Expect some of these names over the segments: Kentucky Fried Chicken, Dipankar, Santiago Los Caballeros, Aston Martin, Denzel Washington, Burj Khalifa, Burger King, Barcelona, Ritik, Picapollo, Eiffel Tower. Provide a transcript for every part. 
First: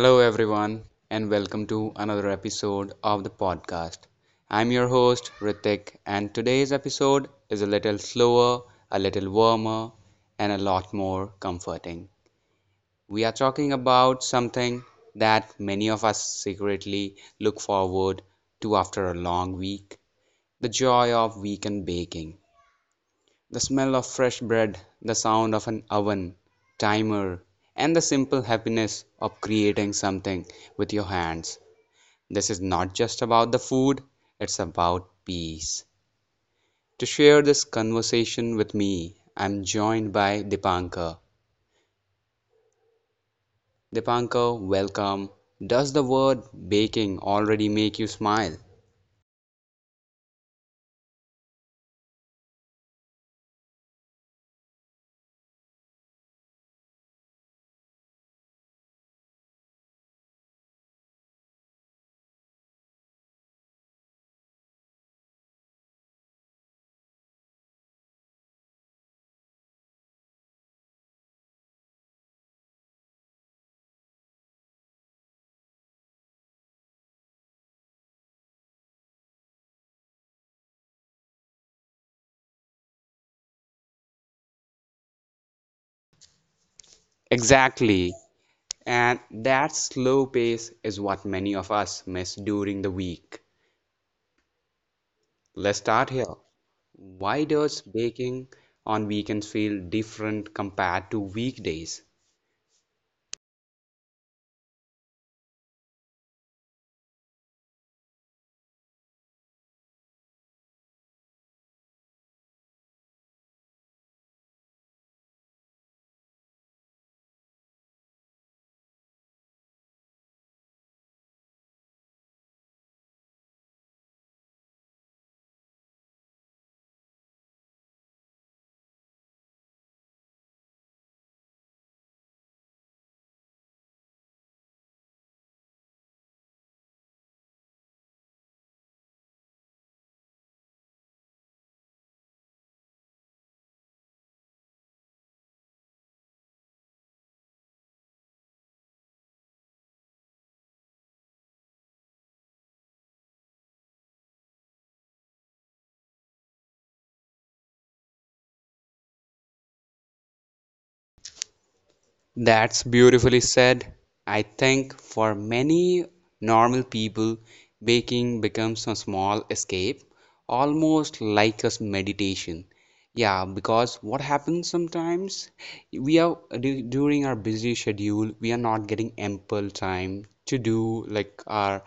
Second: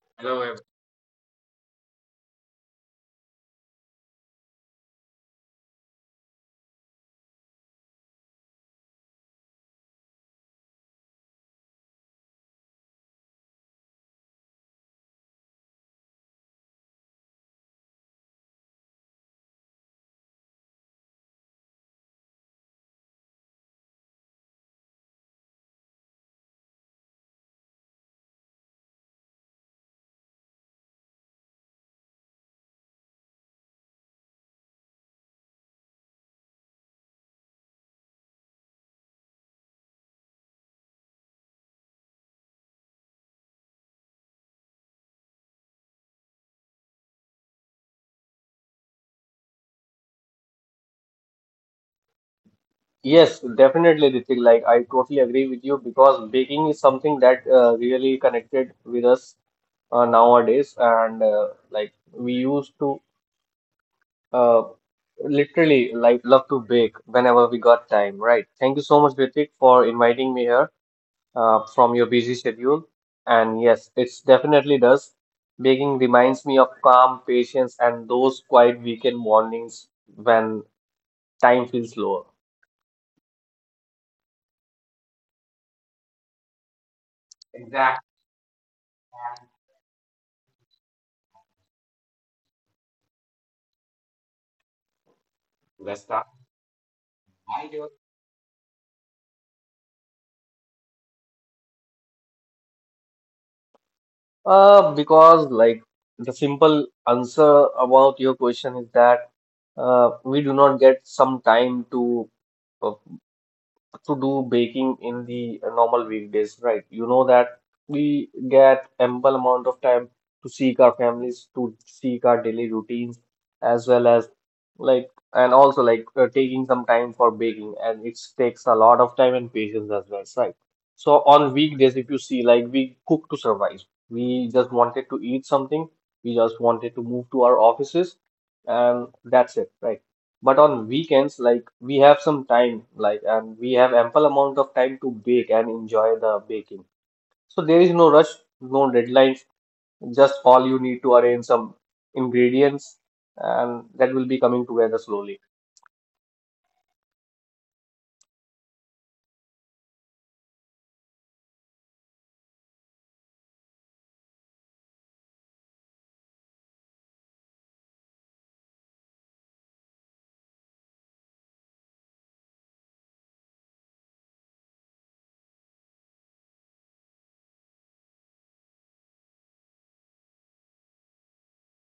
Hello, everyone, and welcome to another episode of the podcast. I'm your host, Ritik, and today's episode is a little slower, a little warmer, and a lot more comforting. We are talking about something that many of us secretly look forward to after a long week the joy of weekend baking, the smell of fresh bread, the sound of an oven, timer, and the simple happiness of creating something with your hands. This is not just about the food, it's about peace. To share this conversation with me, I'm joined by Dipankar. Dipankar, welcome. Does the word baking already make you smile? Yes, definitely, Ritik. Like, I totally agree with you because baking is something that really connected with us nowadays. And like, we used to uh, literally like love to bake whenever we got time, right? Thank you so much, Ritik, for inviting me here from your busy schedule. And yes, it's definitely does. Baking reminds me of calm, patience, and those quiet weekend mornings when time feels lower. Exactly. And that slow pace is what many of us miss during the week. Let's start here. Why does baking on weekends feel different compared to weekdays? Because like the simple answer about your question is that we do not get some time uh, to do baking in the normal weekdays, right? You know that we get ample amount of time to seek our families, to seek our daily routines, as well as like and also like taking some time for baking, and it takes a lot of time and patience as well, right? So on weekdays, if you see, like we cook to survive. We just wanted to eat something. We just wanted to move to our offices, and that's it, right? But on weekends, like we have some time, like and we have ample amount of time to bake and enjoy the baking. So there is no rush, no deadlines. Just all you need to arrange some ingredients, and that will be coming together slowly. That's beautifully said. I think for many normal people, baking becomes a small escape, almost like a meditation. Yeah, because what happens sometimes, we are during our busy schedule, we are not getting ample time to do like our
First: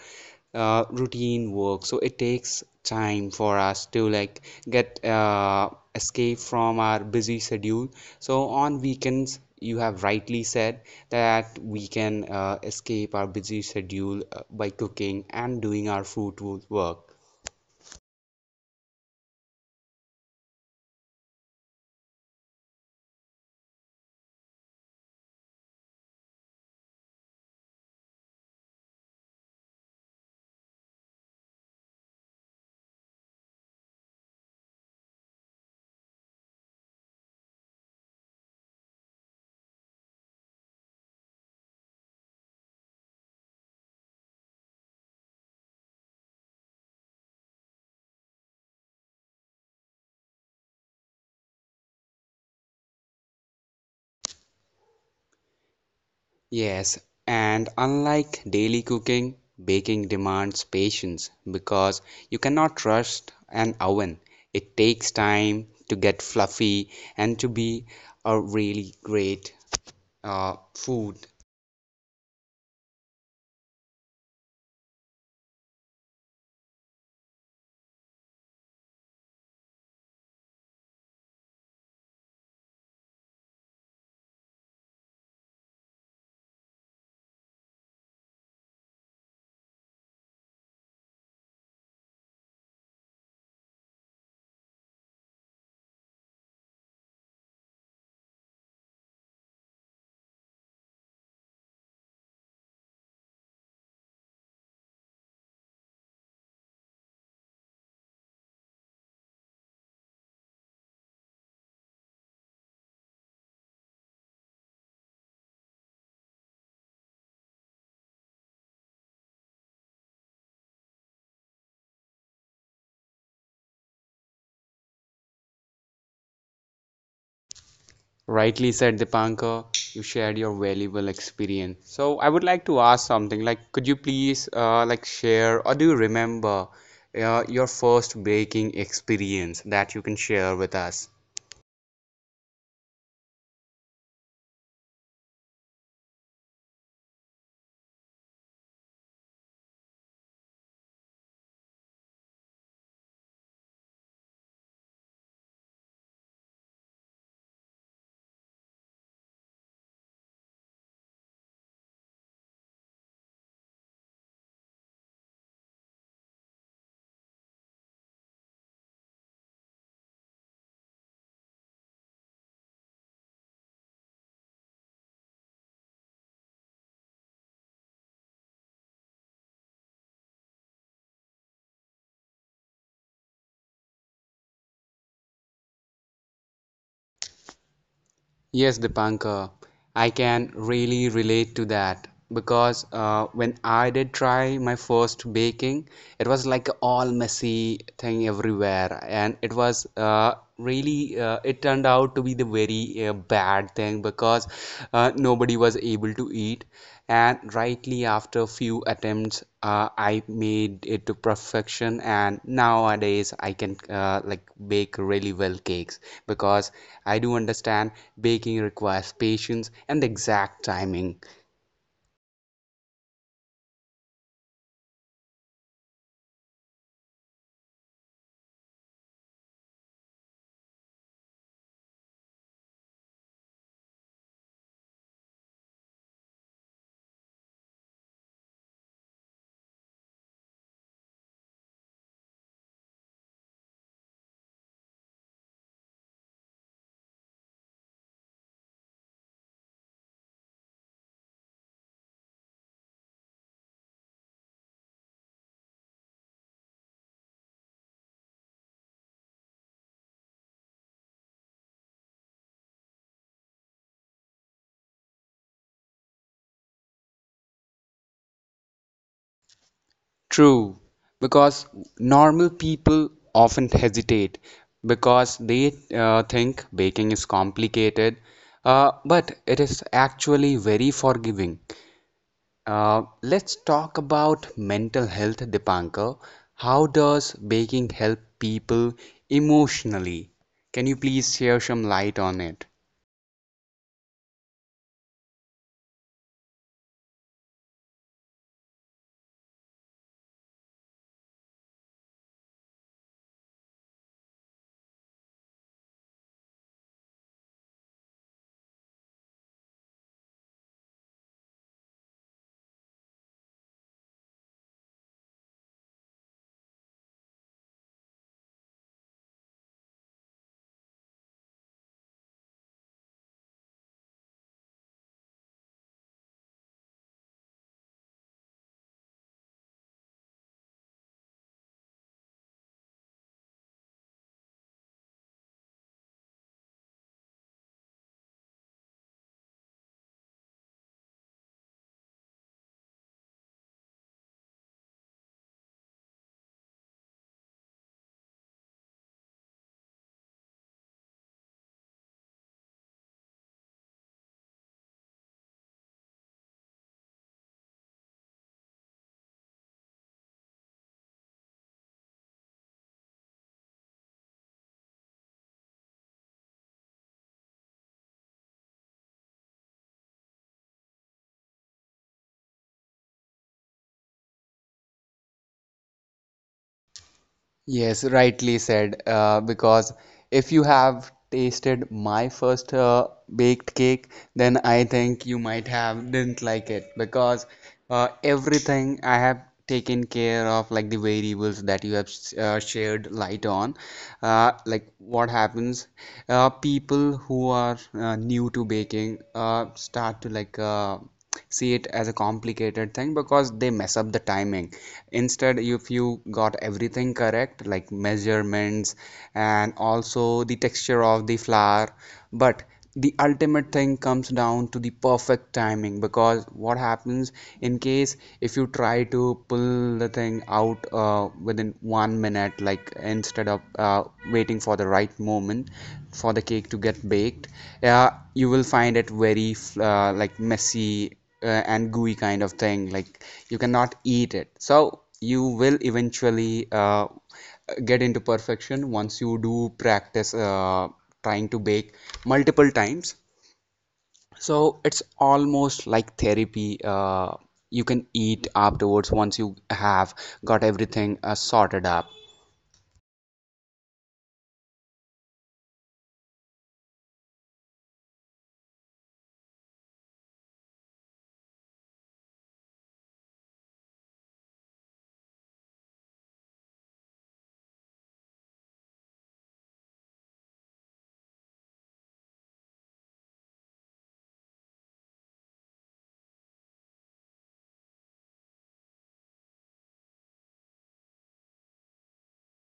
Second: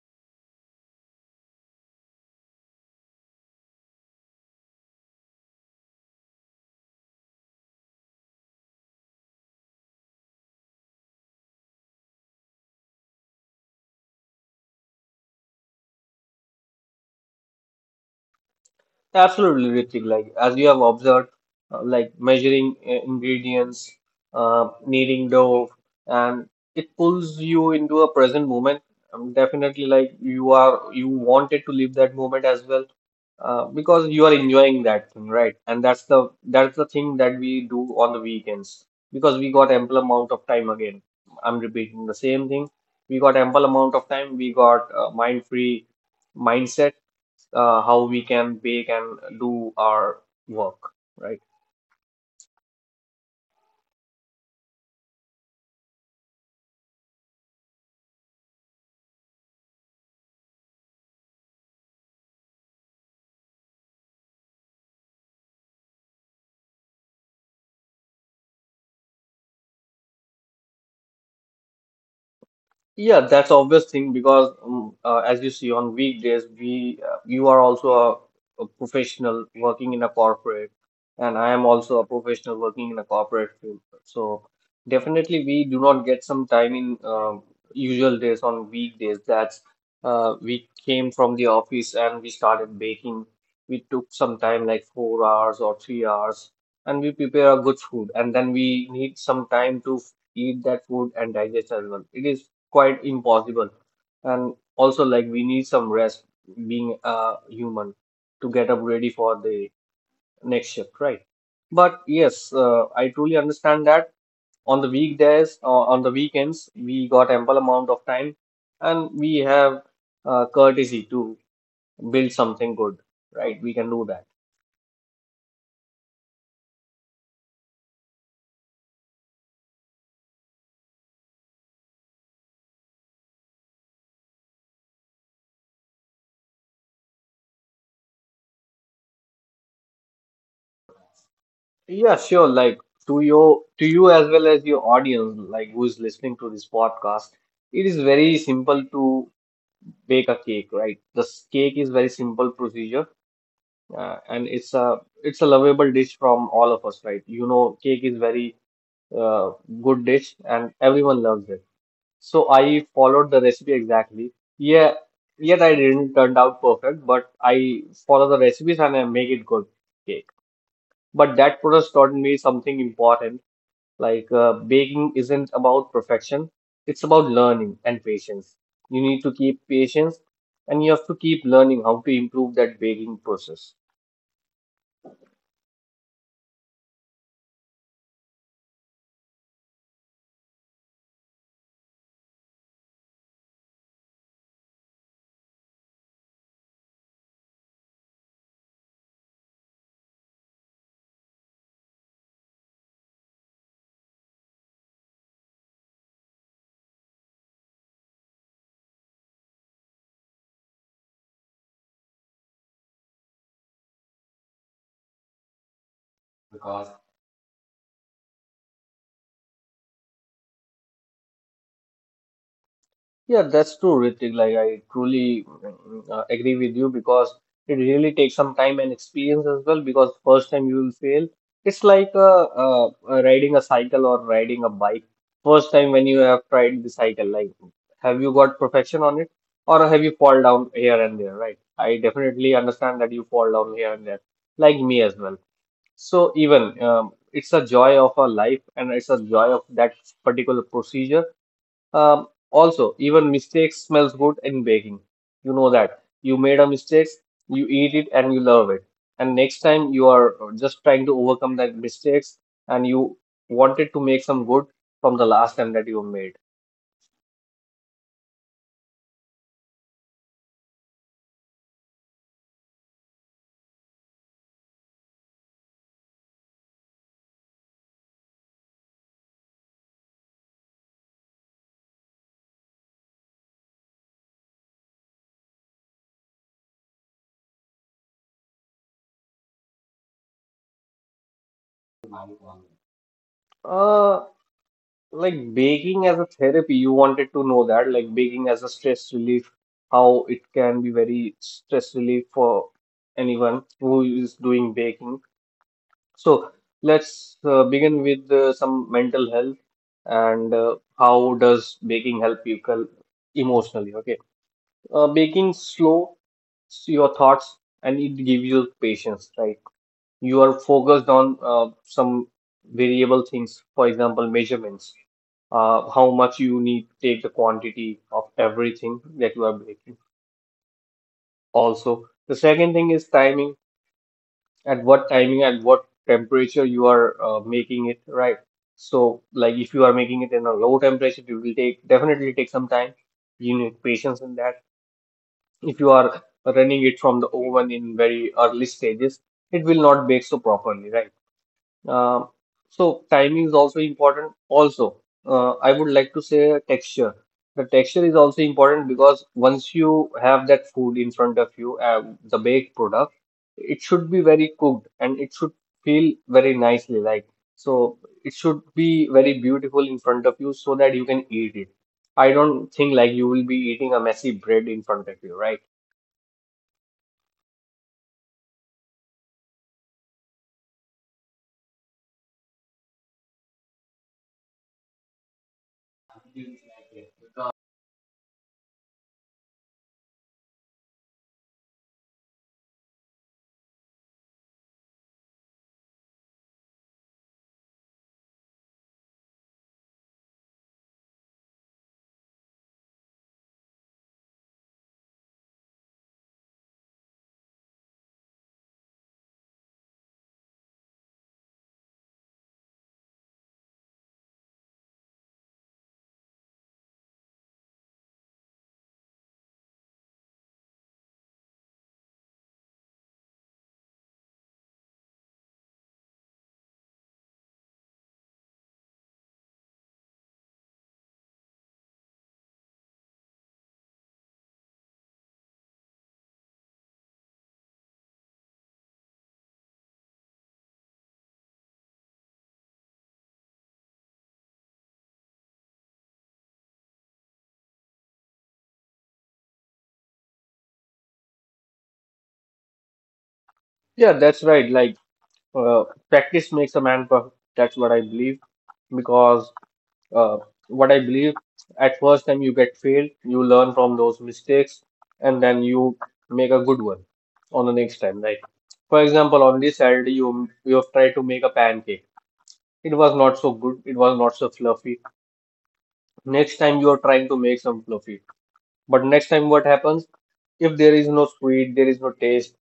routine work, so it takes time for us to like get escape from our busy schedule. So on weekends, you have rightly said that we can escape our busy schedule by cooking and doing our food work. Absolutely, Ritik. Like as you have observed, like measuring ingredients, kneading dough, and it pulls you into a present moment. Definitely, like you are, you wanted to live that moment as well, because you are enjoying that thing, right? And that's the thing that we do on the weekends because we got ample amount of time. Again, I'm repeating the same thing. We got ample amount of time. We got mind free mindset how we can bake and do our work, right? Yes, and unlike daily cooking, baking demands patience because you cannot rush an oven. It takes time to get fluffy and to be a really great food. Yeah, that's obvious thing because as you see on weekdays, we you are also a professional working in a corporate, and I am also a professional working in a corporate field. So definitely, we do not get some time in usual days on weekdays. That's we came from the office and we started baking. We took some time, like 4 hours or 3 hours, and we prepare a good food, and then we need some time to eat that food and digest as well. It is quite impossible. And also, like, we need some rest being a human to get up ready for the next shift, right? But yes, I truly understand that on the weekdays or on the weekends, we got ample amount of time and we have courtesy to build something good, right? We can do that. Rightly said, Dipankar, you shared your valuable experience. So I would like to ask something like, could you please like share, or do you remember your first baking experience that you can share with us? Yeah, sure. Like to you as well as your audience, like who is listening to this podcast, it is very simple to bake a cake, right? This cake is very simple procedure, and it's a lovable dish from all of us, right? You know, cake is very uh, good dish, and everyone loves it. So I followed the recipe exactly. Yeah, yet I didn't turn out perfect, but I follow the recipes and I make it good cake. But that process taught me something important like baking isn't about perfection, it's about learning and patience. You need to keep patience and you have to keep learning how to improve that baking process. Yes, Dipankar, I can really relate to that because when I did try my first baking, it was like a all messy thing everywhere, and it was really it turned out to be the very bad thing because nobody was able to eat. And rightly after few attempts, I made it to perfection, and nowadays I can like bake really well cakes because I do understand baking requires patience and exact timing. Yeah, that's true, Ritik. Like, I truly agree with you because it really takes some time and experience as well. Because first time you will fail, it's like riding a cycle or riding a bike. First time when you have tried the cycle, like, have you got perfection on it or have you fall down here and there, right? I definitely understand that you fall down here and there, like me as well. So, even it's a joy of a life and it's a joy of that particular procedure also, even mistakes smells good in baking. You know that you made a mistake, you eat it and you love it. And next time you are just trying to overcome that mistakes and you wanted to make some good from the last time that you made. True, because normal people often hesitate because they think baking is complicated, but it is actually very forgiving. Let's talk about mental health, Dipankar. How does baking help people emotionally? Can you please share some light on it? Uh, like baking as a therapy, you wanted to know that, like baking as a stress relief, how it can be very stress relief for anyone who is doing baking. So let's begin with some mental health and how does baking help people emotionally? Okay, baking slow your thoughts and it gives you patience, right? You are focused on some variable things, for example, measurements, how much you need to take the quantity of everything that you are baking. Also, the second thing is timing at what timing and what temperature you are making it right. So like if you are making it in a low temperature, it will take definitely take some time. You need patience in that. If you are running it from the oven in very early stages, it will not bake so properly, right? um, so timing is also important. Also, I would like to say texture. The texture is also important because once you have that food in front of you, the baked product, it should be very cooked and it should feel very nicely. Like so, it should be very beautiful in front of you so that you can eat it. I don't think like you will be eating a messy bread in front of you, right? Yes, rightly said. Because if you have tasted my first baked cake, then I think you might have didn't like it because everything I have taken care of, like the variables that you have shared light on, like what happens, people who are new to baking start to like. See it as a complicated thing because they mess up the timing. Instead, if you got everything correct, like measurements and also the texture of the flower, but the ultimate thing comes down to the perfect timing, because what happens in case if you try to pull the thing out within 1 minute, like instead of waiting for the right moment for the cake to get baked, you will find it very like messy, uh, and gooey kind of thing, like you cannot eat it. So you will eventually get into perfection once you do practice trying to bake multiple times. So it's almost like therapy. You can eat afterwards once you have got everything sorted up. Yeah, that's right. Like practice makes a man perfect. That's what I believe because uh, what I believe at first time you get failed, you learn from those mistakes, and then you make a good one on the next time. Like for example, on this Saturday you have tried to make a pancake. It was not so good. It was not so fluffy. Next time you are trying to make some fluffy, but next time what happens? If there is no sweet, there is no taste.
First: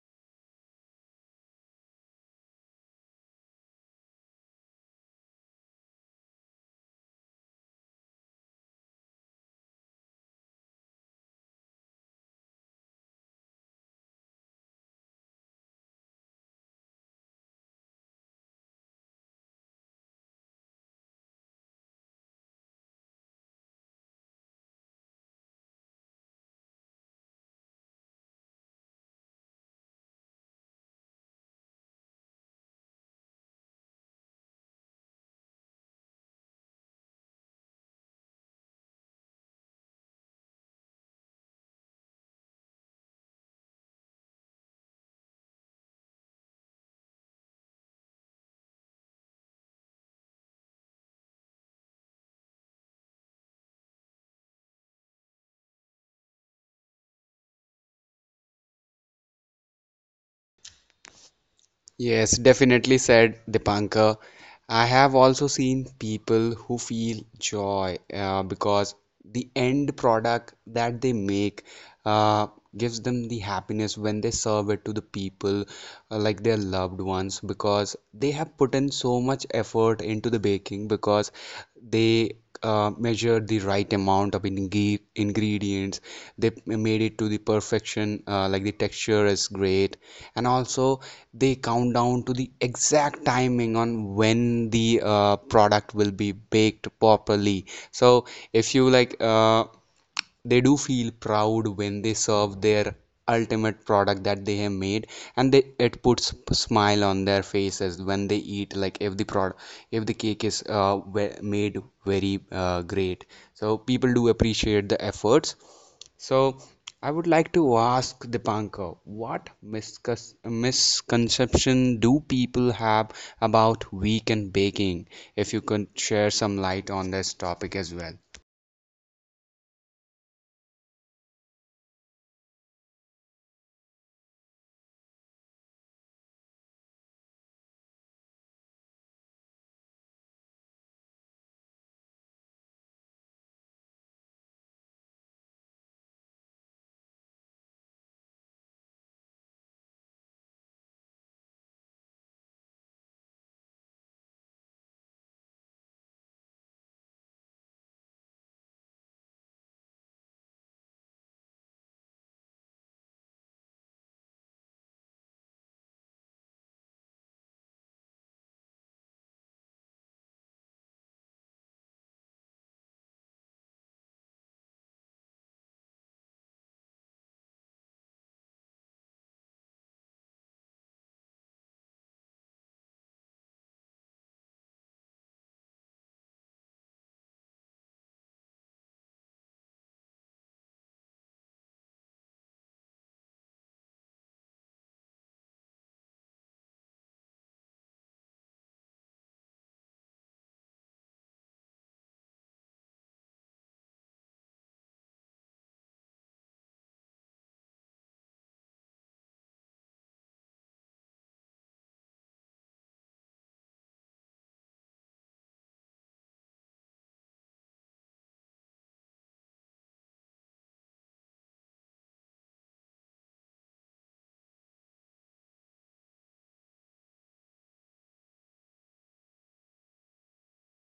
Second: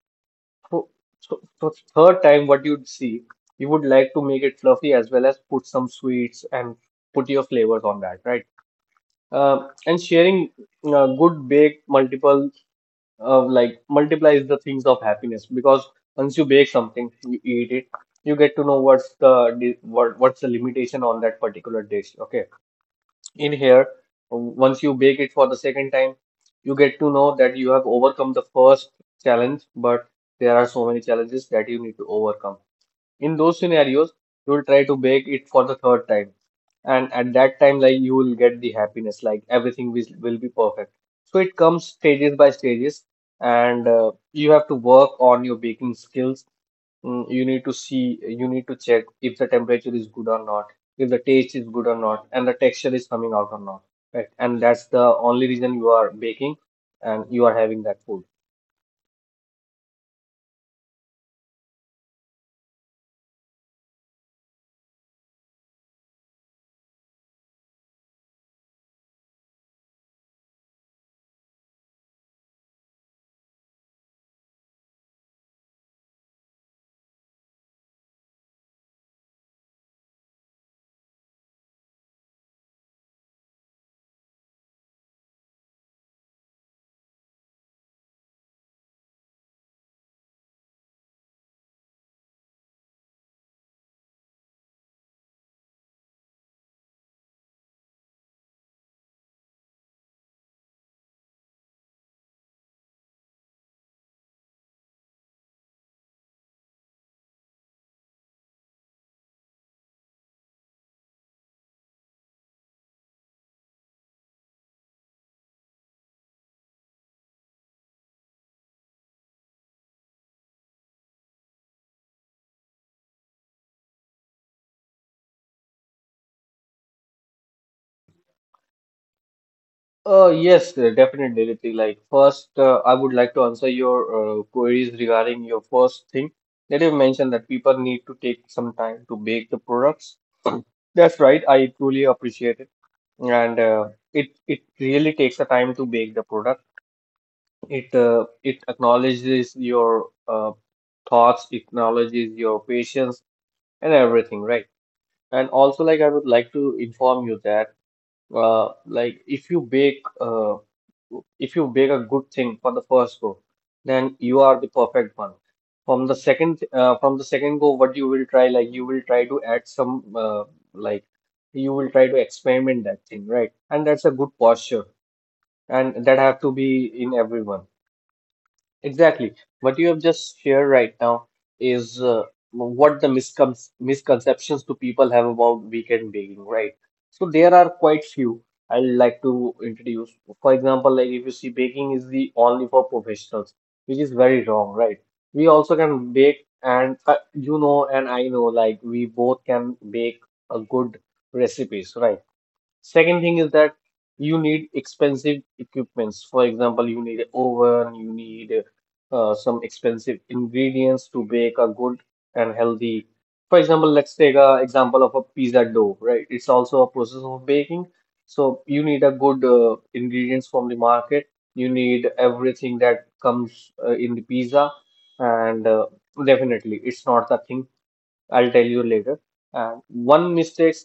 So, so third time what you'd see, you would like to make it fluffy as well as put some sweets and put your flavors on that, right? And sharing good bake multiple like multiplies the things of happiness because once you bake something you eat it, you get to know what's the limitation on that particular dish. Okay, in here, once you bake it for the second time, you get to know that you have overcome the first challenge, but there are so many challenges that you need to overcome. In those scenarios, you will try to bake it for the third time, and at that time like you will get the happiness like everything will be perfect. So it comes stages by stages, and you have to work on your baking skills. You need to see, you need to check if the temperature is good or not, if the taste is good or not and the texture is coming out or not, right? And that's the only reason you are baking and you are having that food. Yes, definitely said, Dipankar. I have also seen people who feel joy because the end product that they make uh, gives them the happiness when they serve it to the people, like their loved ones, because they have put in so much effort into the baking because they measured the right amount of ingredients. They made it to the perfection, like the texture is great, and also they count down to the exact timing on when the product will be baked properly. So if you like, they do feel proud when they serve their ultimate product that they have made, and they it puts smile on their faces when they eat, like if the product, if the cake is made very great. So people do appreciate the efforts. So I would like to ask Dipanka, what misconception do people have about weekend baking, if you could share some light on this topic as well. Yes, definitely. Ritik. Like first, I would like to answer your queries regarding your first thing that you mentioned that people need to take some time to bake the products. That's right. I truly appreciate it, and it it really takes the time to bake the product. It acknowledges your thoughts, it acknowledges your patience, and everything, right? And also, like I would like to inform you that, like if you bake a good thing for the first go, then you are the perfect one. From the second go, what you will try, like you will try to add some, like you will try to experiment that thing, right? And that's a good posture, and that have to be in everyone. Exactly. What you have just shared right now is what the misconceptions do people have about weekend baking, right? So there are quite few I'd like to introduce. For example, like if you see baking is the only for professionals, which is very wrong, right? We also can bake and you know and I know like we both can bake a good recipes, right? Second thing is that you need expensive equipments. For example, you need an oven, you need some expensive ingredients to bake a good and healthy. For example, let's take a example of a pizza dough, right? It's also a process of baking. So you need a good ingredients from the market. You need everything that comes in the pizza, and definitely it's not the thing. I'll tell you later. And one mistake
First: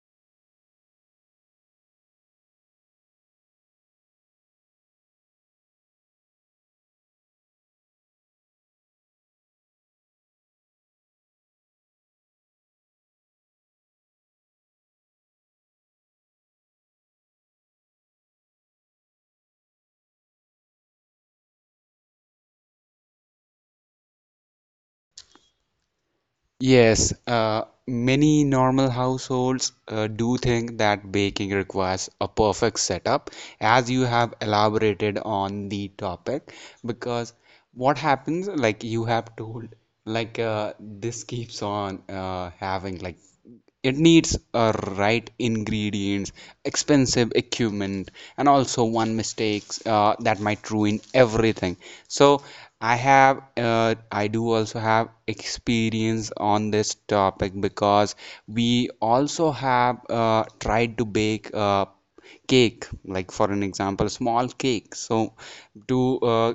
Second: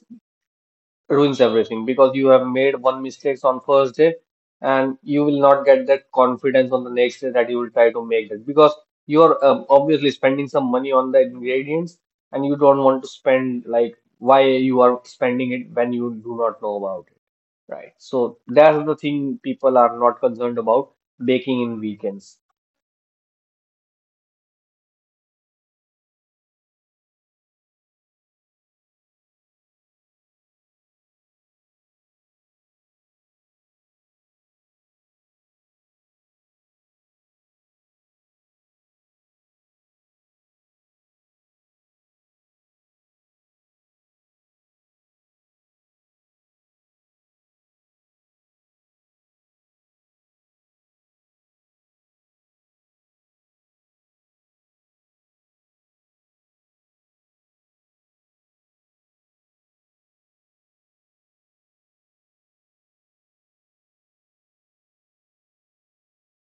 ruins everything because you have made one mistakes on first day, and you will not get that confidence on the next day that you will try to make that because you are obviously spending some money on the ingredients. And you don't want to spend, like, why you are spending it when you do not know about it, right? So that's the thing people are not concerned about baking in weekends. Yes, many normal households do think that baking requires a perfect setup, as you have elaborated on the topic. Because what happens, like you have told, like this keeps on having like, it needs a right ingredients, expensive equipment, and also one mistakes that might ruin everything. So I have I do also have experience on this topic because we also have tried to bake cake, like for an example small cake, so to uh,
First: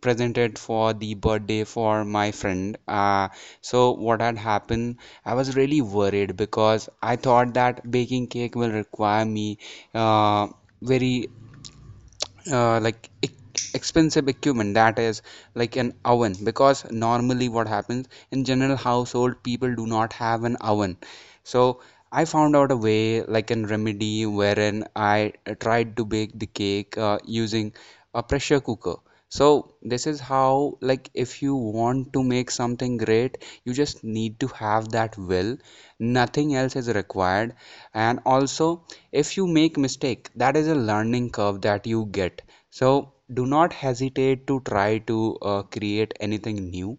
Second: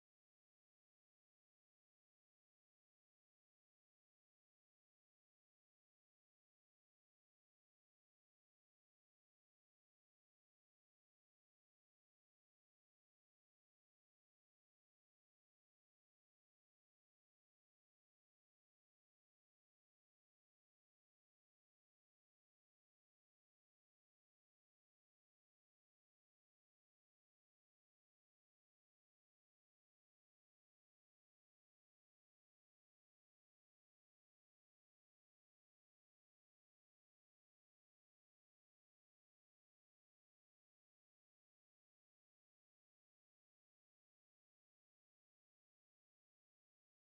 presented for the birthday for my friend. So what had happened? I was really worried because I thought that baking cake will require me uh, very like expensive equipment, that is like an oven, because normally what happens in general household people do not have an oven. So I found out a way, like an remedy, wherein I tried to bake the cake using a pressure cooker. So this is how, like if you want to make something great, you just need to have that will. Nothing else is required. And also, if you make mistake, that is a learning curve that you get. So do not hesitate to try to create anything new.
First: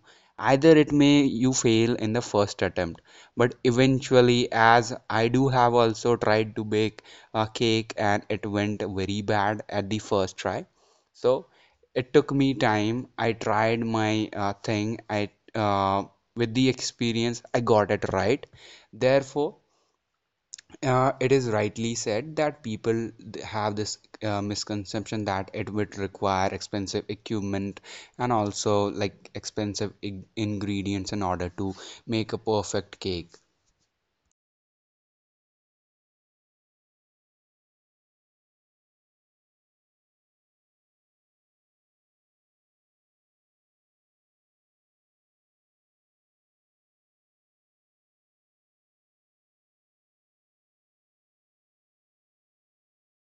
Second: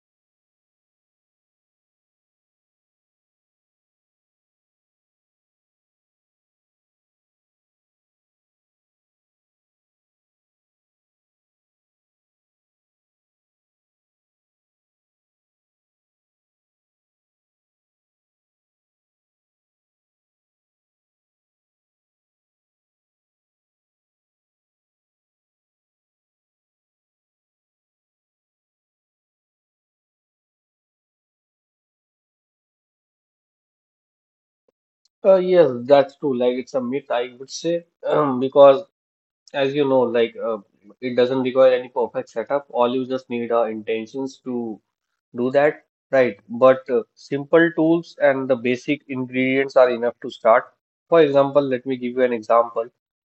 Either it may you fail in the first attempt, but eventually, as I do have also tried to bake a cake and it went very bad at the first try, so it took me time. I tried my thing, I uh, with the experience I got it right. Therefore, it is rightly said that people have this misconception that it would require expensive equipment and also like expensive ingredients in order to make a perfect cake. Yes, that's true, like it's a myth, I would say, because as you know, like it doesn't require any perfect setup. All you just need are intentions to do that, right? But simple tools and the basic ingredients are enough to start. For example, let me give you an example.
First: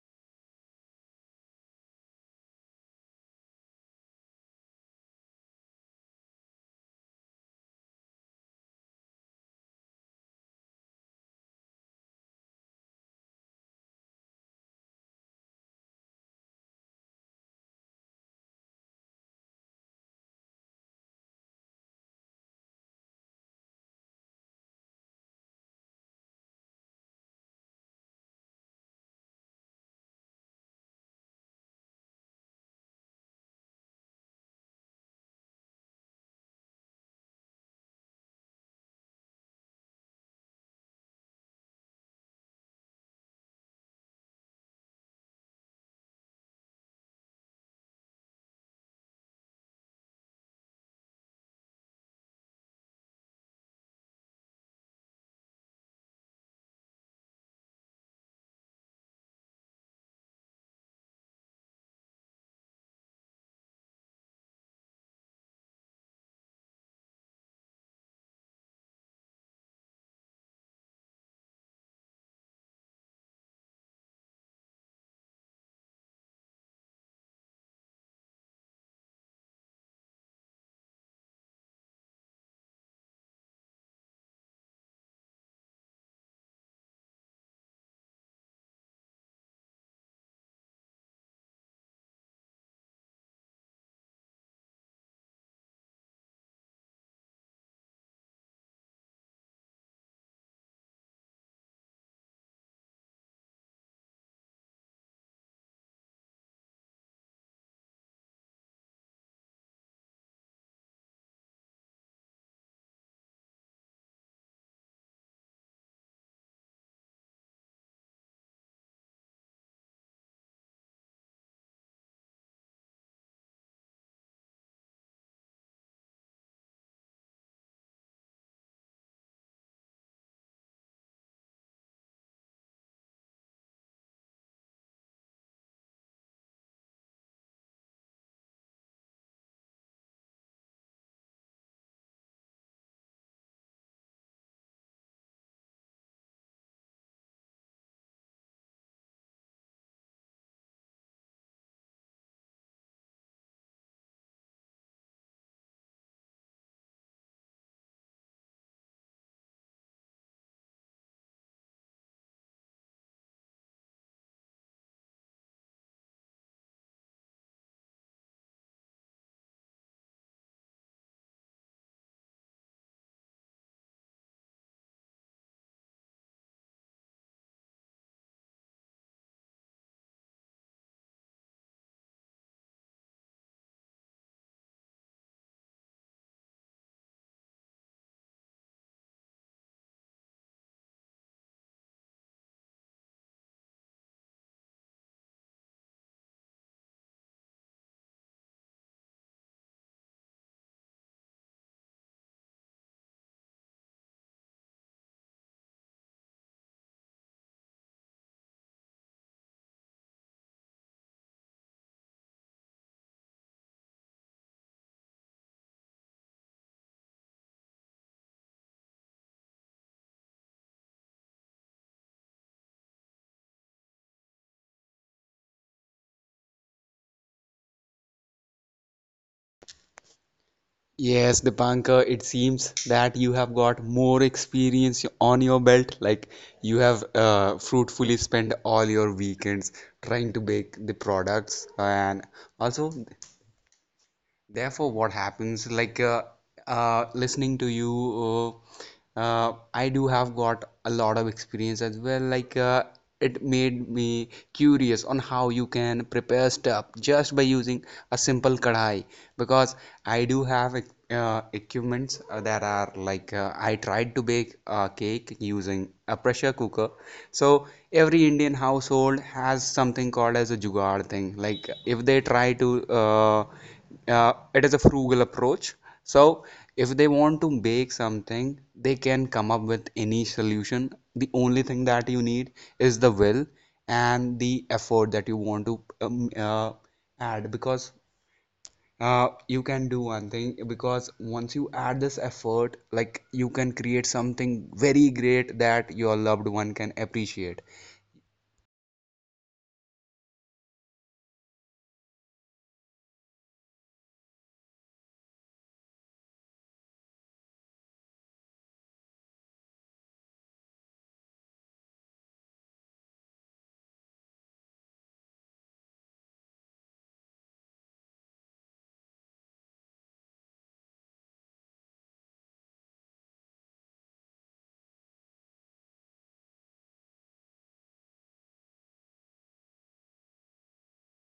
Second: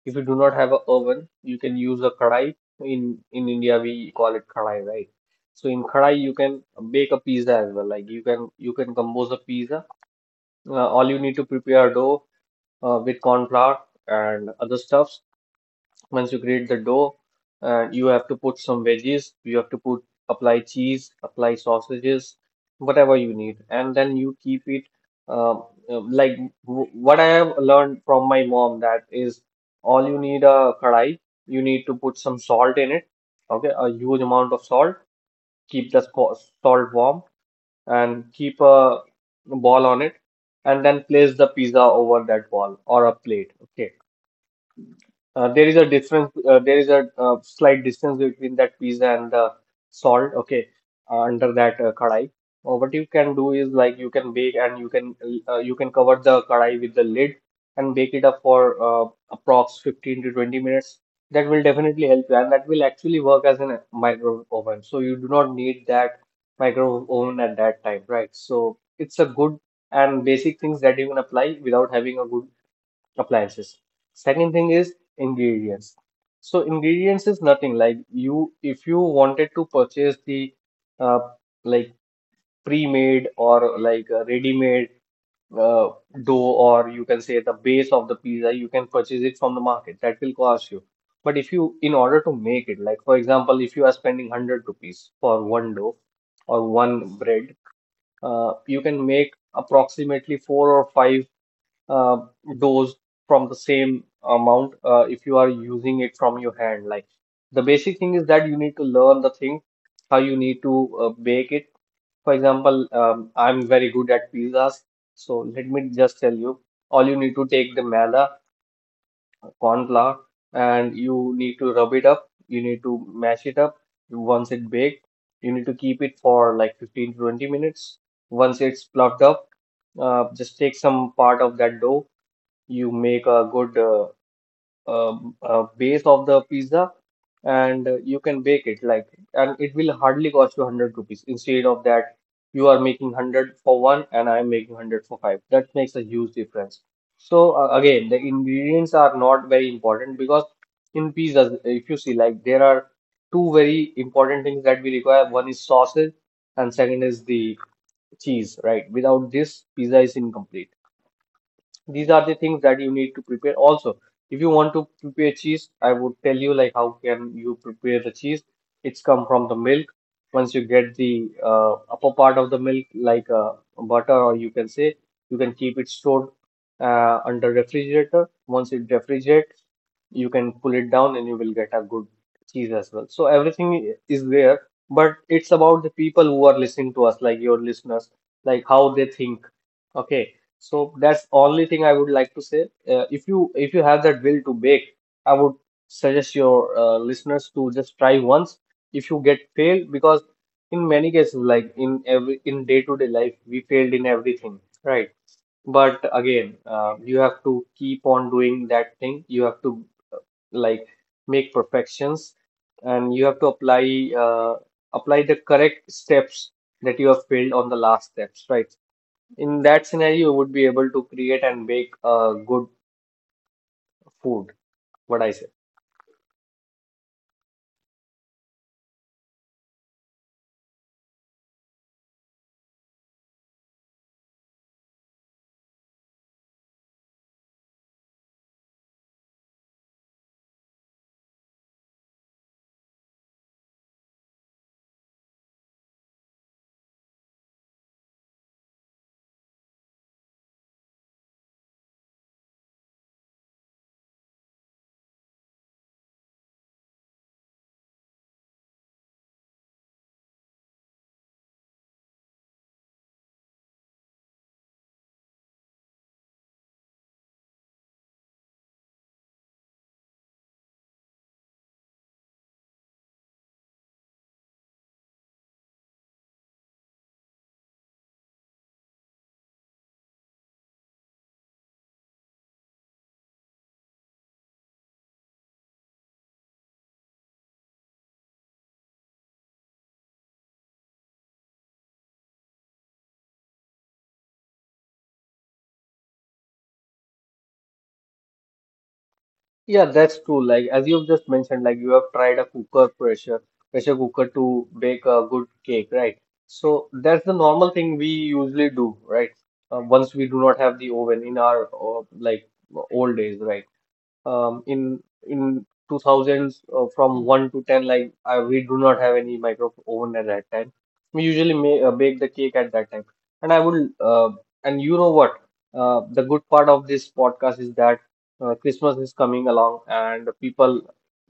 If you do not have an oven, you can use a kadai. In India, we call it kadai, right? So in kadai, you can bake a pizza as well. Like you can compose a pizza. All you need to prepare dough with corn flour and other stuffs. Once you create the dough, you have to put some veggies, you have to put, apply cheese, apply sausages, whatever you need, and then you keep it. Um, like what I have learned from my mom that is all you need a kadai, you need to put some salt in it, okay, a huge amount of salt, keep the salt warm, and keep a ball on it, and then place the pizza over that ball or a plate. Okay, there is a difference. There is a slight distance between that piece and the salt. Okay, under that kadai. What you can do is, like, you can bake and you can cover the kadai with the lid and bake it up for approx 15 to 20 minutes. That will definitely help you, and that will actually work as a microwave oven. So you do not need that microwave oven at that time, right? So it's a good and basic things that you can apply without having a good appliances. Second thing is ingredients. So ingredients is nothing, like you, if you wanted to purchase the uh, like pre-made or like a ready-made uh, dough, or you can say the base of the pizza, you can purchase it from the market. That will cost you. But if you, in order to make it, like for example, if you are spending 100 rupees for one dough or one bread, you can make approximately four or five uh, dose from the same amount if you are using it from your hand. Like, the basic thing is that you need to learn the thing, how you need to bake it. For example, I'm very good at pizzas, so let me just tell you, all you need to take the maida, corn flour, and you need to rub it up. You need to mash it up. Once it baked, you need to keep it for like 15 to 20 minutes. Once it's plucked up, just take some part of that dough. You make a good base of the pizza, and you can bake it. Like, and it will hardly cost you 100 rupees. Instead of that, you are making 100 for one and I am making 100 for five. That makes a huge difference. So again, the ingredients are not very important, because in pizzas, if you see, like there are two very important things that we require. One is sausage, and second is the cheese, right? Without this, pizza is incomplete. These are the things that you need to prepare. Also, if you want to prepare cheese, I would tell you, like, how can you prepare the cheese. It's come from the milk. Once you get the upper part of the milk, like butter, or you can say you can keep it stored under refrigerator. Once it refrigerates, you can pull it down, and you will get a good cheese as well. So everything is there. But it's about the people who are listening to us, like your listeners, like how they think, okay. So that's only thing I would like to say. If you have that will to bake, I would suggest your listeners to just try once. If you get failed, because in many cases, like in every, in day-to-day life, we failed in everything, right? But again, you have to keep on doing that thing. You have to, like, make perfections, and you have to apply the correct steps that you have failed on the last steps, right? In that scenario, you would be able to create and make good food. What I say? Yes, Dipankar, it seems that you have got more experience on your belt. Like you have fruitfully spent all your weekends trying to bake the products, and also therefore, what happens like listening to you, I do have got a lot of experience as well. Like it made me curious on how you can prepare stuff just by using a simple kadhai, because I do have equipments that are like, I tried to bake a cake using a pressure cooker. So every Indian household has something called as a jugaad thing. Like if they try to it is a frugal approach. So if they want to bake something, they can come up with any solution. The only thing that you need is the will and the effort that you want to add, because you can do one thing, because once you add this effort, like you can create something very great that your loved one can appreciate. Yeah, that's true, like as you've just mentioned, like you have tried a cooker pressure pressure cooker to bake a good cake, right? So that's the normal thing we usually do, right? Once we do not have the oven in our like old days, right? um, in in 2000s from 1 to 10, like we do not have any micro oven at that time. We usually bake the cake at that time. And i will uh, and you know what, the good part of this podcast is that Christmas is coming along, and the people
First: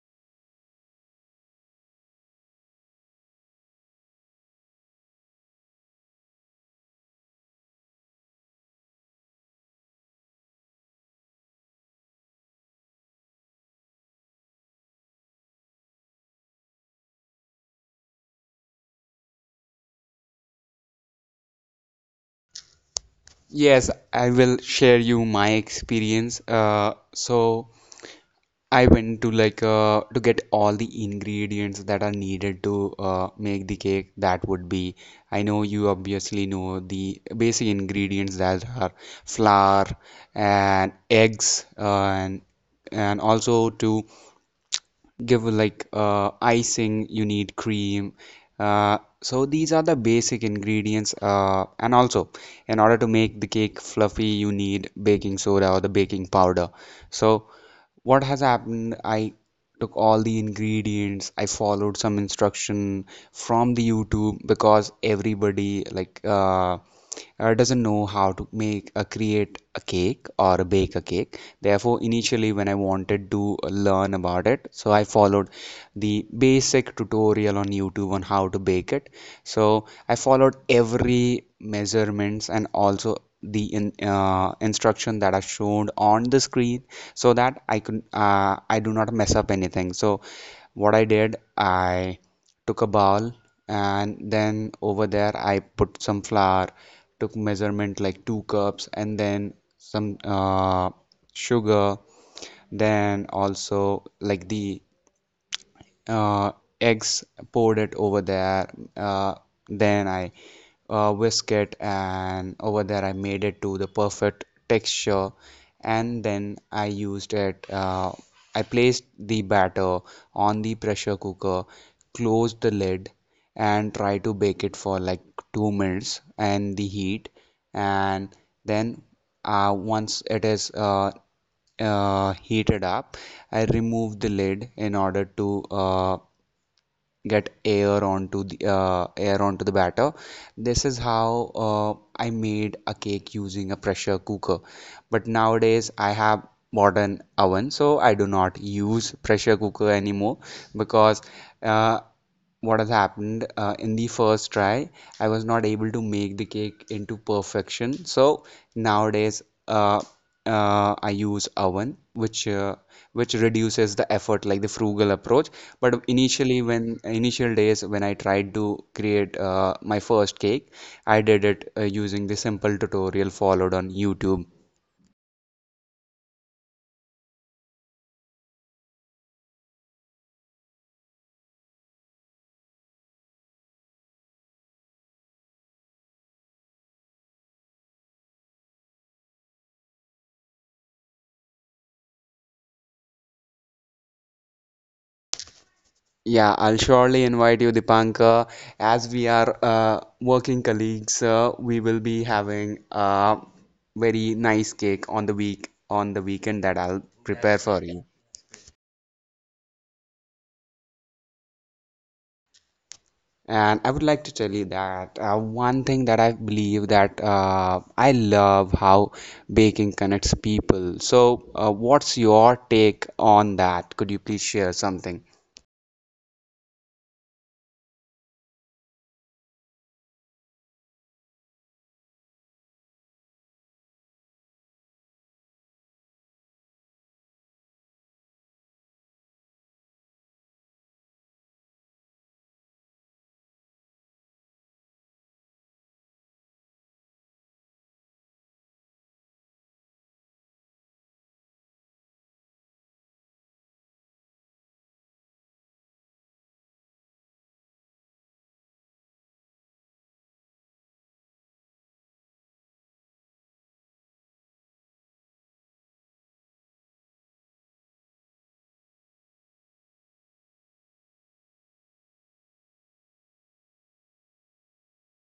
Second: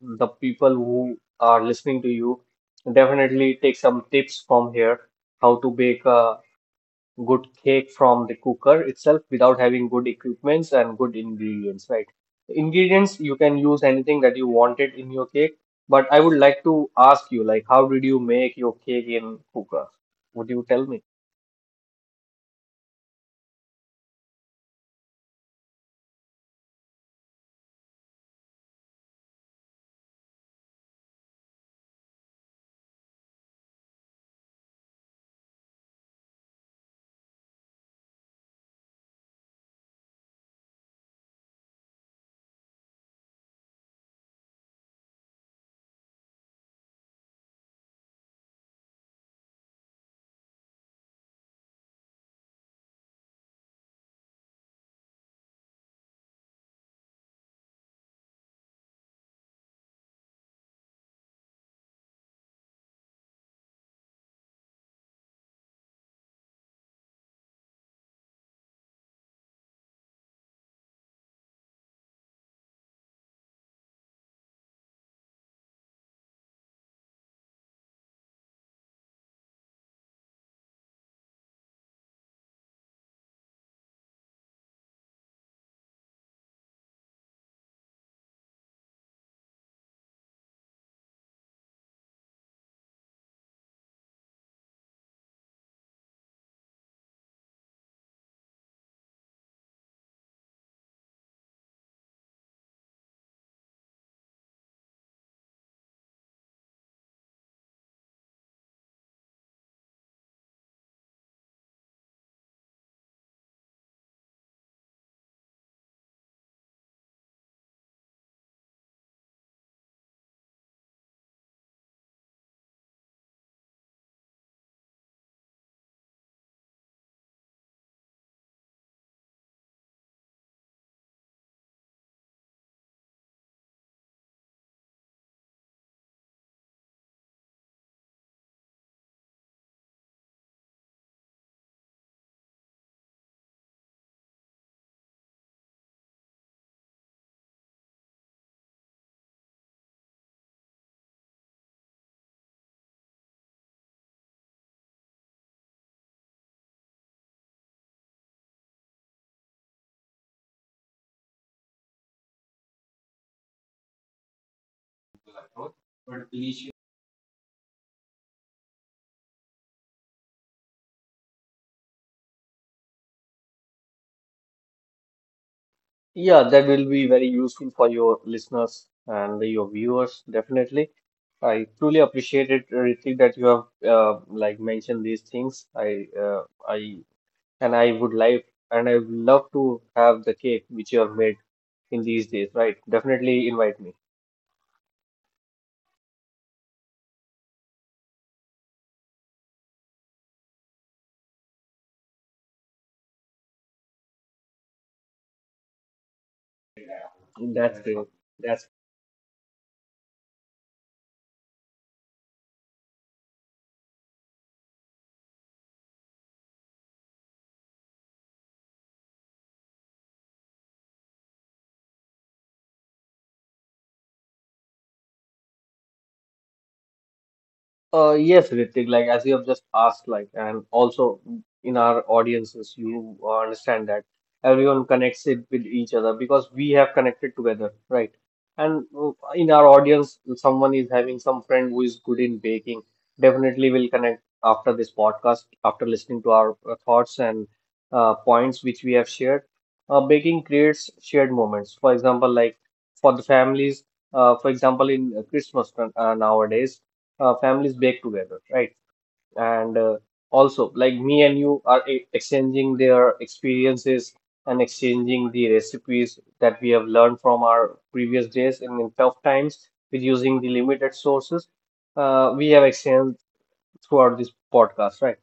the people who are listening to you definitely take some tips from here, how to bake a good cake from the cooker itself without having good equipments and good ingredients, right? Ingredients, you can use anything that you wanted in your cake. But I would like to ask you, like, how did you make your cake in cooker? Would you tell me? Yes, I will share you my experience. So I went to like to get all the ingredients that are needed to make the cake. That would be, I know you obviously know the basic ingredients that are flour and eggs, and also to give like icing, you need cream. So these are the basic ingredients, and also in order to make the cake fluffy, you need baking soda or the baking powder. So what has happened, I took all the ingredients, I followed some instruction from the YouTube, because everybody like doesn't know how to make create a cake or a bake a cake. Therefore, initially when I wanted to learn about it, so I followed the basic tutorial on YouTube on how to bake it. So I followed every measurements and also the instruction that are shown on the screen so that I could I do not mess up anything. So what I did, I took a ball, and then over there I put some flour, took measurement like two cups, and then some sugar, then also like the uh, eggs, poured it over there. Uh, then I whisk it, and over there I made it to the perfect texture. And then I used it. I placed the batter on the pressure cooker, closed the lid, and try to bake it for like 2 minutes and the heat. And then once it is heated up, I removed the lid in order to get air onto the batter. This is how I made a cake using a pressure cooker. But nowadays I have modern oven, so I do not use pressure cooker anymore because uh, what has happened in the first try I was not able to make the cake into perfection. So nowadays uh, I use oven which reduces the effort, like the frugal approach. But initially, when initial days when I tried to create my first cake, I did it using the simple tutorial followed on YouTube. Yeah, that will be very useful for your listeners and your viewers, definitely. I truly appreciate it, Ritik, that you have like mentioned these things. I and I would like and I would love to have the cake which you have made in these days, right? Definitely invite me. Yeah, I'll surely invite you, Dipanka. As we are working colleagues, we will be having a very nice cake on the weekend that I'll prepare That's for great. you. That's And I would like to tell you that one thing that I believe, that I love how baking connects people. So, what's your take on that? Could you please share something? Yes, Ritik, like as you have just asked, like, and also in our audiences, you understand that everyone connects it with each other because we have connected together, right? And in our audience, someone is having some friend who is good in baking, definitely will connect after this podcast, after listening to our thoughts and points which we have shared. Baking creates shared moments. For example, like for the families, for example, in Christmas nowadays, families bake together, right? And also, like me and you are exchanging their experiences and exchanging the recipes that we have learned from our previous days and in tough times with using the limited sources. We have exchanged throughout this podcast, right?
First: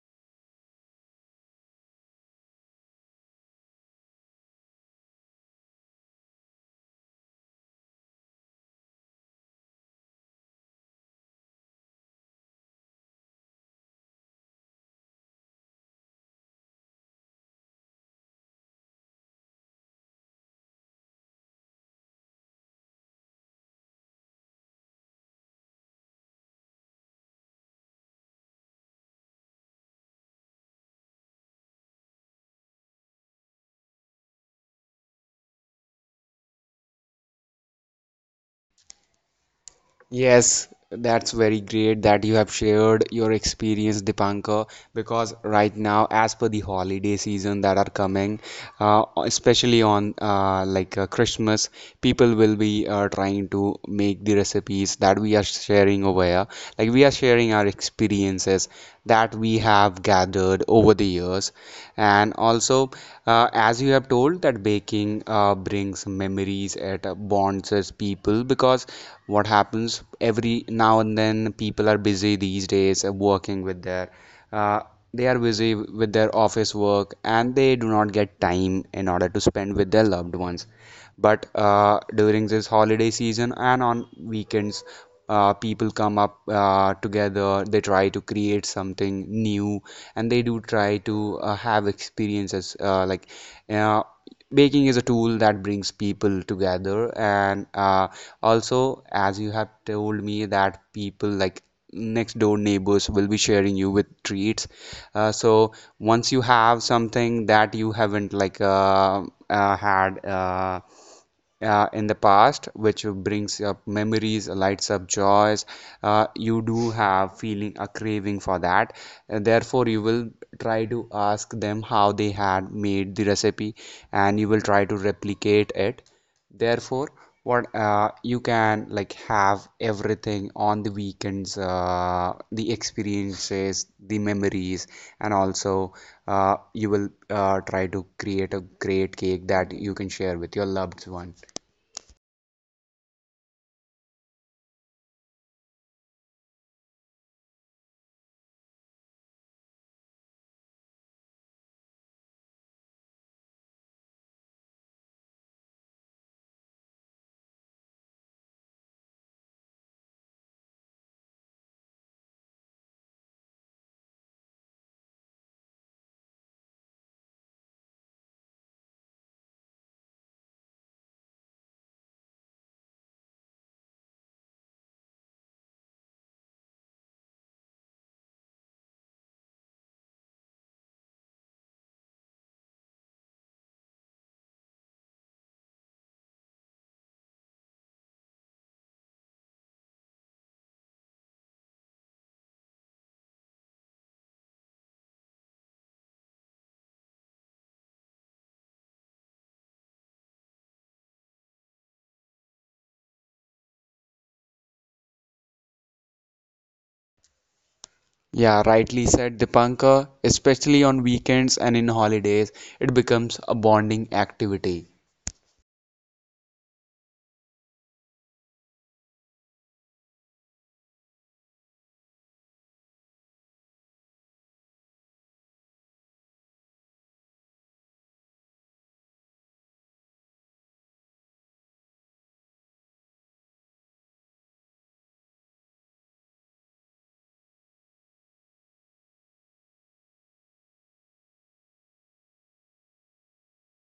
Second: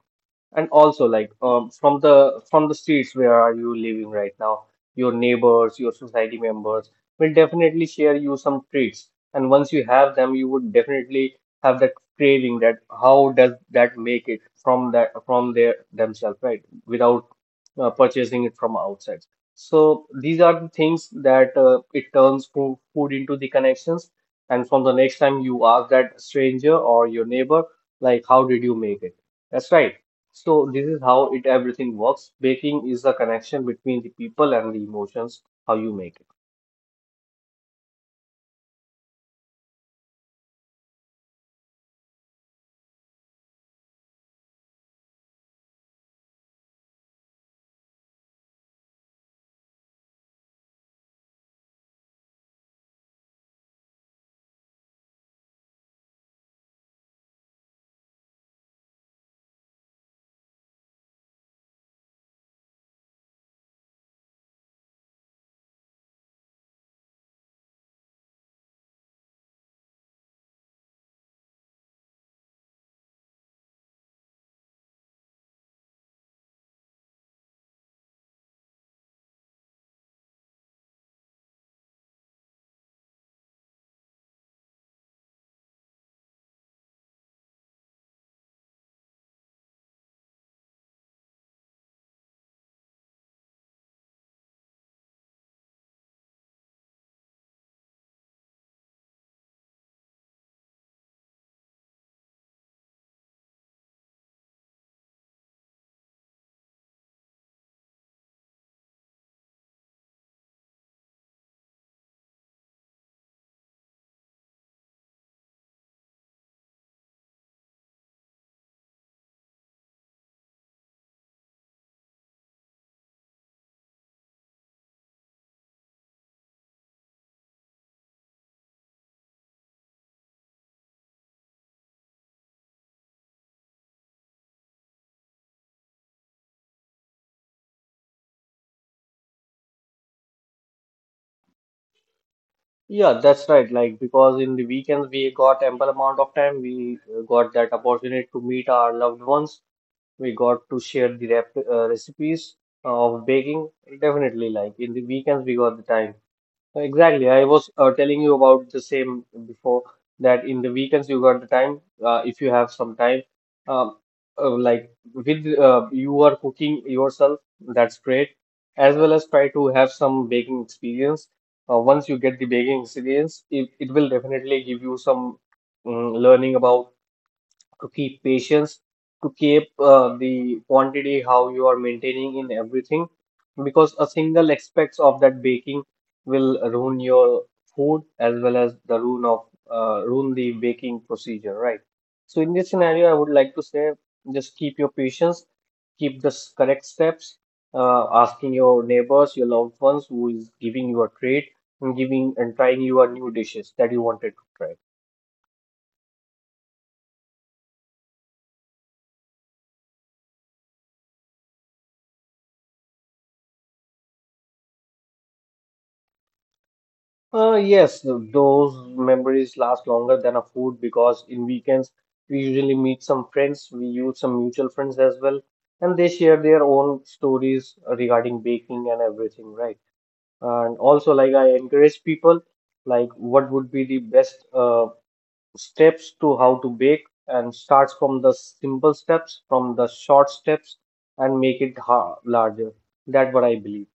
And also, like from the streets where are you living right now, your neighbors, your society members will definitely share you some treats. And once you have them, you would definitely have that craving, that how does that make it from that from their themselves, right? Without purchasing it from outside. So these are the things that it turns food into the connections. And from the next time, you ask that stranger or your neighbor, like, how did you make it? That's right. So this is how it everything works. Baking is the connection between the people and the emotions, how you make it. Yes, that's very great that you have shared your experience, Dipankar, because right now, as per the holiday season that are coming, especially on Christmas, people will be trying to make the recipes that we are sharing over here. Like we are sharing our experiences that we have gathered standard over the years, and also as you have told that baking brings memories, it bonds us people because what happens every now and then, people are busy these days working with their uh, they are busy with their office work and they do not get time in order to spend with their loved ones. But during this holiday season and on weekends, people come up together, they try to create something new, and they do try to have experiences uh, baking is a tool that brings people together. And also, as you have told me that people, like next door neighbors, will be sharing you with treats. So once you have something that you haven't had in the past, which brings up memories, lights up joys. You do have feeling a craving for that. And therefore, you will try to ask them how they had made the recipe, and you will try to replicate it. Therefore, what you can like have everything on the weekends, the experiences, the memories, and also you will try to create a great cake that you can share with your loved one. Yeah, that's right. Like, because in the weekends we got ample amount of time, we got that opportunity to meet our loved ones. We got to share the rep recipes of baking. Definitely, like in the weekends we got the time. Exactly. I was telling you about the same before, that in the weekends you got the time. If you have some time, um, like with you are cooking yourself, that's great, as well as try to have some baking experience. Once you get the baking experience, it will definitely give you some learning about to keep patience, to keep the quantity how you are maintaining in everything, because a single aspects of that baking will ruin your food, as well as the ruin the baking procedure, right? So in this scenario, I would like to say, just keep your patience, keep the correct steps, asking your neighbors, your loved ones who is giving you a treat and giving and trying you a new dishes that you wanted to try. Yeah, rightly said, Dipankar, especially on weekends and in holidays, it becomes a bonding activity. Yes, those memories last longer than a food, because in weekends we usually meet some friends, we use some mutual friends as well, and they share their own stories regarding baking and everything, right? And also, like I encourage people, like what would be the best steps to how to bake, and starts from the simple steps, from the short steps, and make it ha larger. That's what I believe.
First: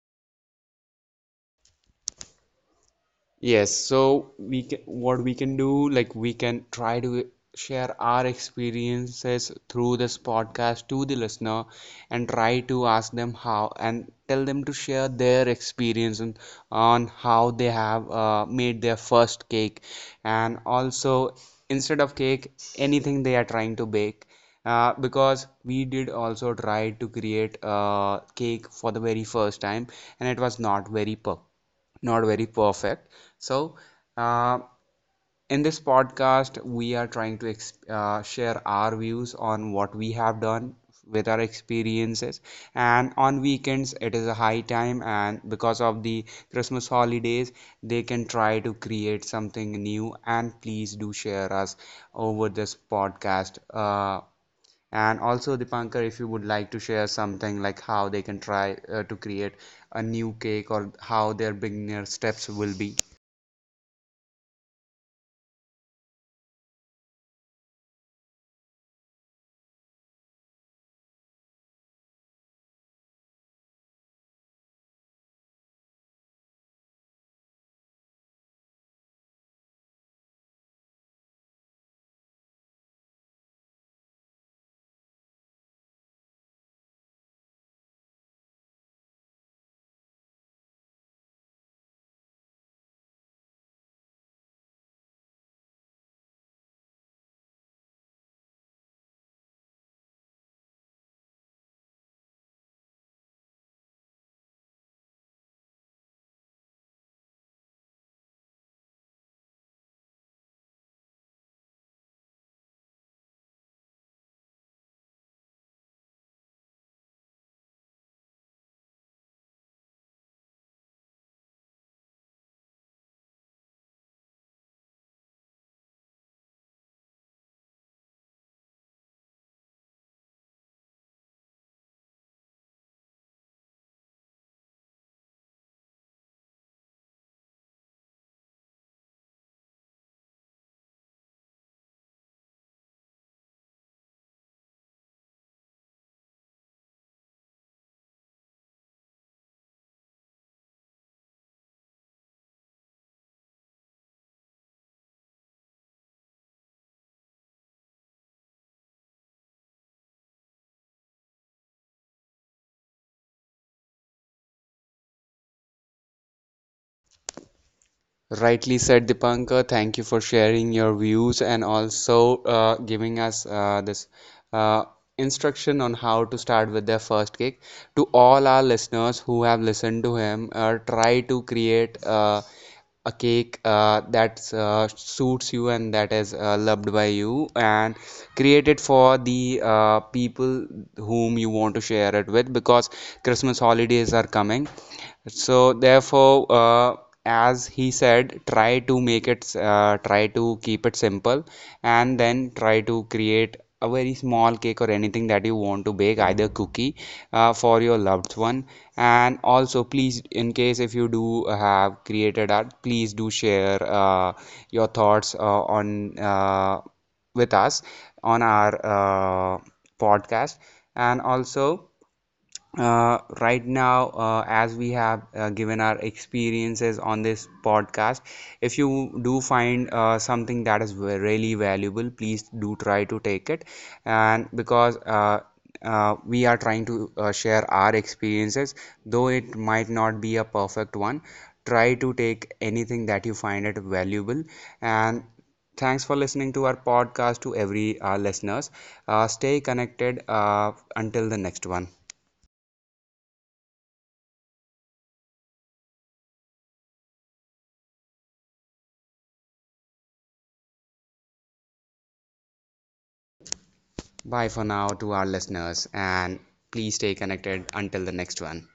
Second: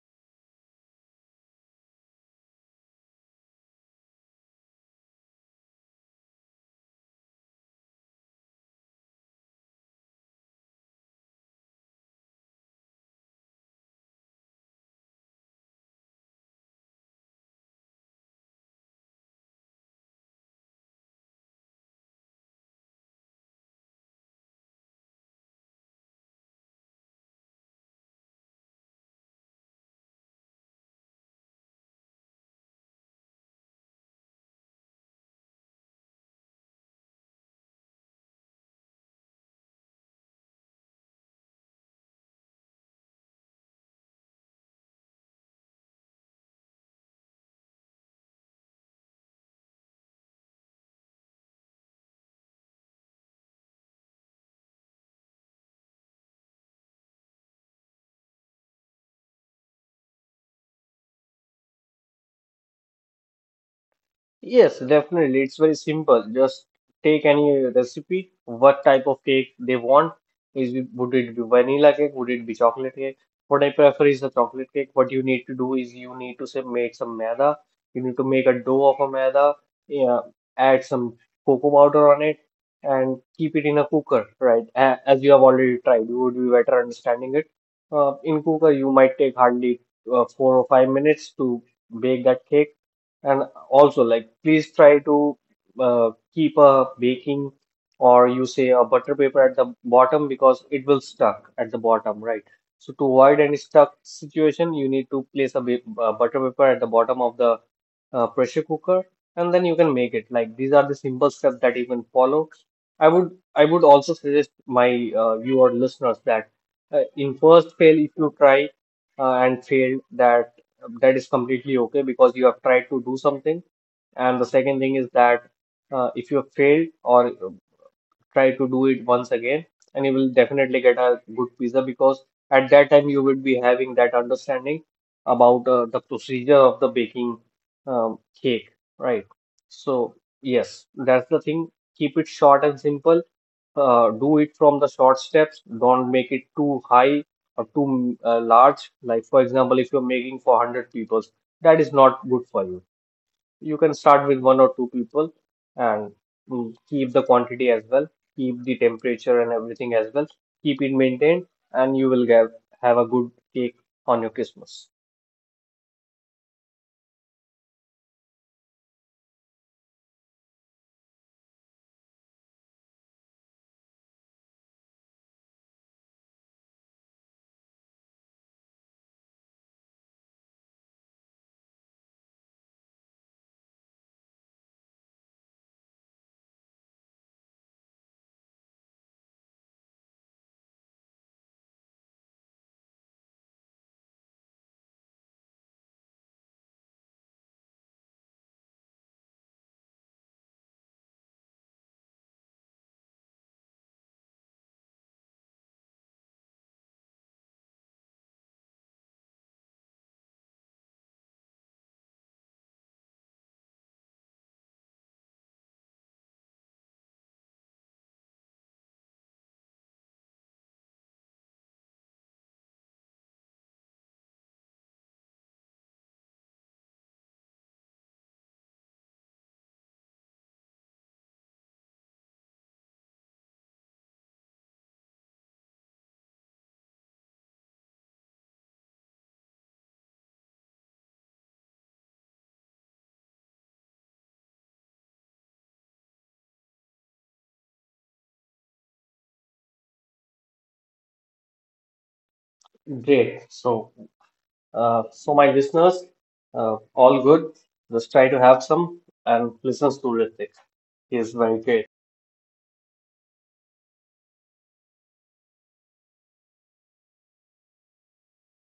Yes, so what we can do, like we can try to share our experiences through this podcast to the listener, and try to ask them how, and tell them to share their experience on how they have made their first cake, and also, instead of cake, anything they are trying to bake. Because we did also try to create a cake for the very first time, and it was not very perfect, not very perfect. So, uh, in this podcast, we are trying to exp share our views on what we have done with our experiences. And on weekends, it is a high time, and because of the Christmas holidays, they can try to create something new. And please do share us over this podcast. And also, Dipankar, if you would like to share something, like how they can try to create a new cake or how their beginner steps will be. Yes, definitely. It's very simple. Just take any recipe, what type of cake they want. Is it, would it be vanilla cake? Would it be chocolate cake? What I prefer is the chocolate cake. What you need to do is you need to say make some maida. You need to make a dough of a maida. Yeah, add some cocoa powder on it, and keep it in a cooker, right? As you have already tried, you would be better understanding it. In cooker, you might take hardly 4 or 5 minutes to bake that cake. And also, like, please try to keep a baking, or you say a butter paper at the bottom, because it will stuck at the bottom, right? So to avoid any stuck situation, you need to place a ba butter paper at the bottom of the pressure cooker, and then you can make it. Like, these are the simple steps that you can follow. I would also suggest my viewer listeners that in first fail, if you try and fail, that is completely okay, because you have tried to do something. And the second thing is that if you have failed, or try to do it once again, and you will definitely get a good pizza, because at that time you would be having that understanding about the procedure of the baking, cake, right? So, yes, that's the thing. Keep it short and simple. Do it from the short steps. Don't make it too high or too large. Like, for example, if you're making for 100 people, that is not good for you. You can start with one or two people, and keep the quantity as well, keep the temperature and everything as well, keep it maintained, and you will get have a good cake on your Christmas. Rightly said, Dipankar. Thank you for sharing your views and also giving us this uh, instruction on how to start with their first kick. To all our listeners who have listened to him, try to create a cake that suits you and that is loved by you, and create it for the people whom you want to share it with, because Christmas holidays are coming. So, therefore, as he said, try to make it, try to keep it simple, and then try to create a very small cake or anything that you want to bake, either cookie for your loved one. And also, please, in case if you do have created art, please do share your thoughts on with us on our podcast. And also, right now, as we have given our experiences on this podcast, if you do find something that is really valuable, please do try to take it. And because we are trying to share our experiences, though it might not be a perfect one. Try to take anything that you find it valuable. And thanks for listening to our podcast, to every listeners. Stay connected until the next one. Great. So, so my listeners, all good. Just try to have some and listen to Ritik. He is very great. Bye for now to our listeners, and please stay connected until the next one.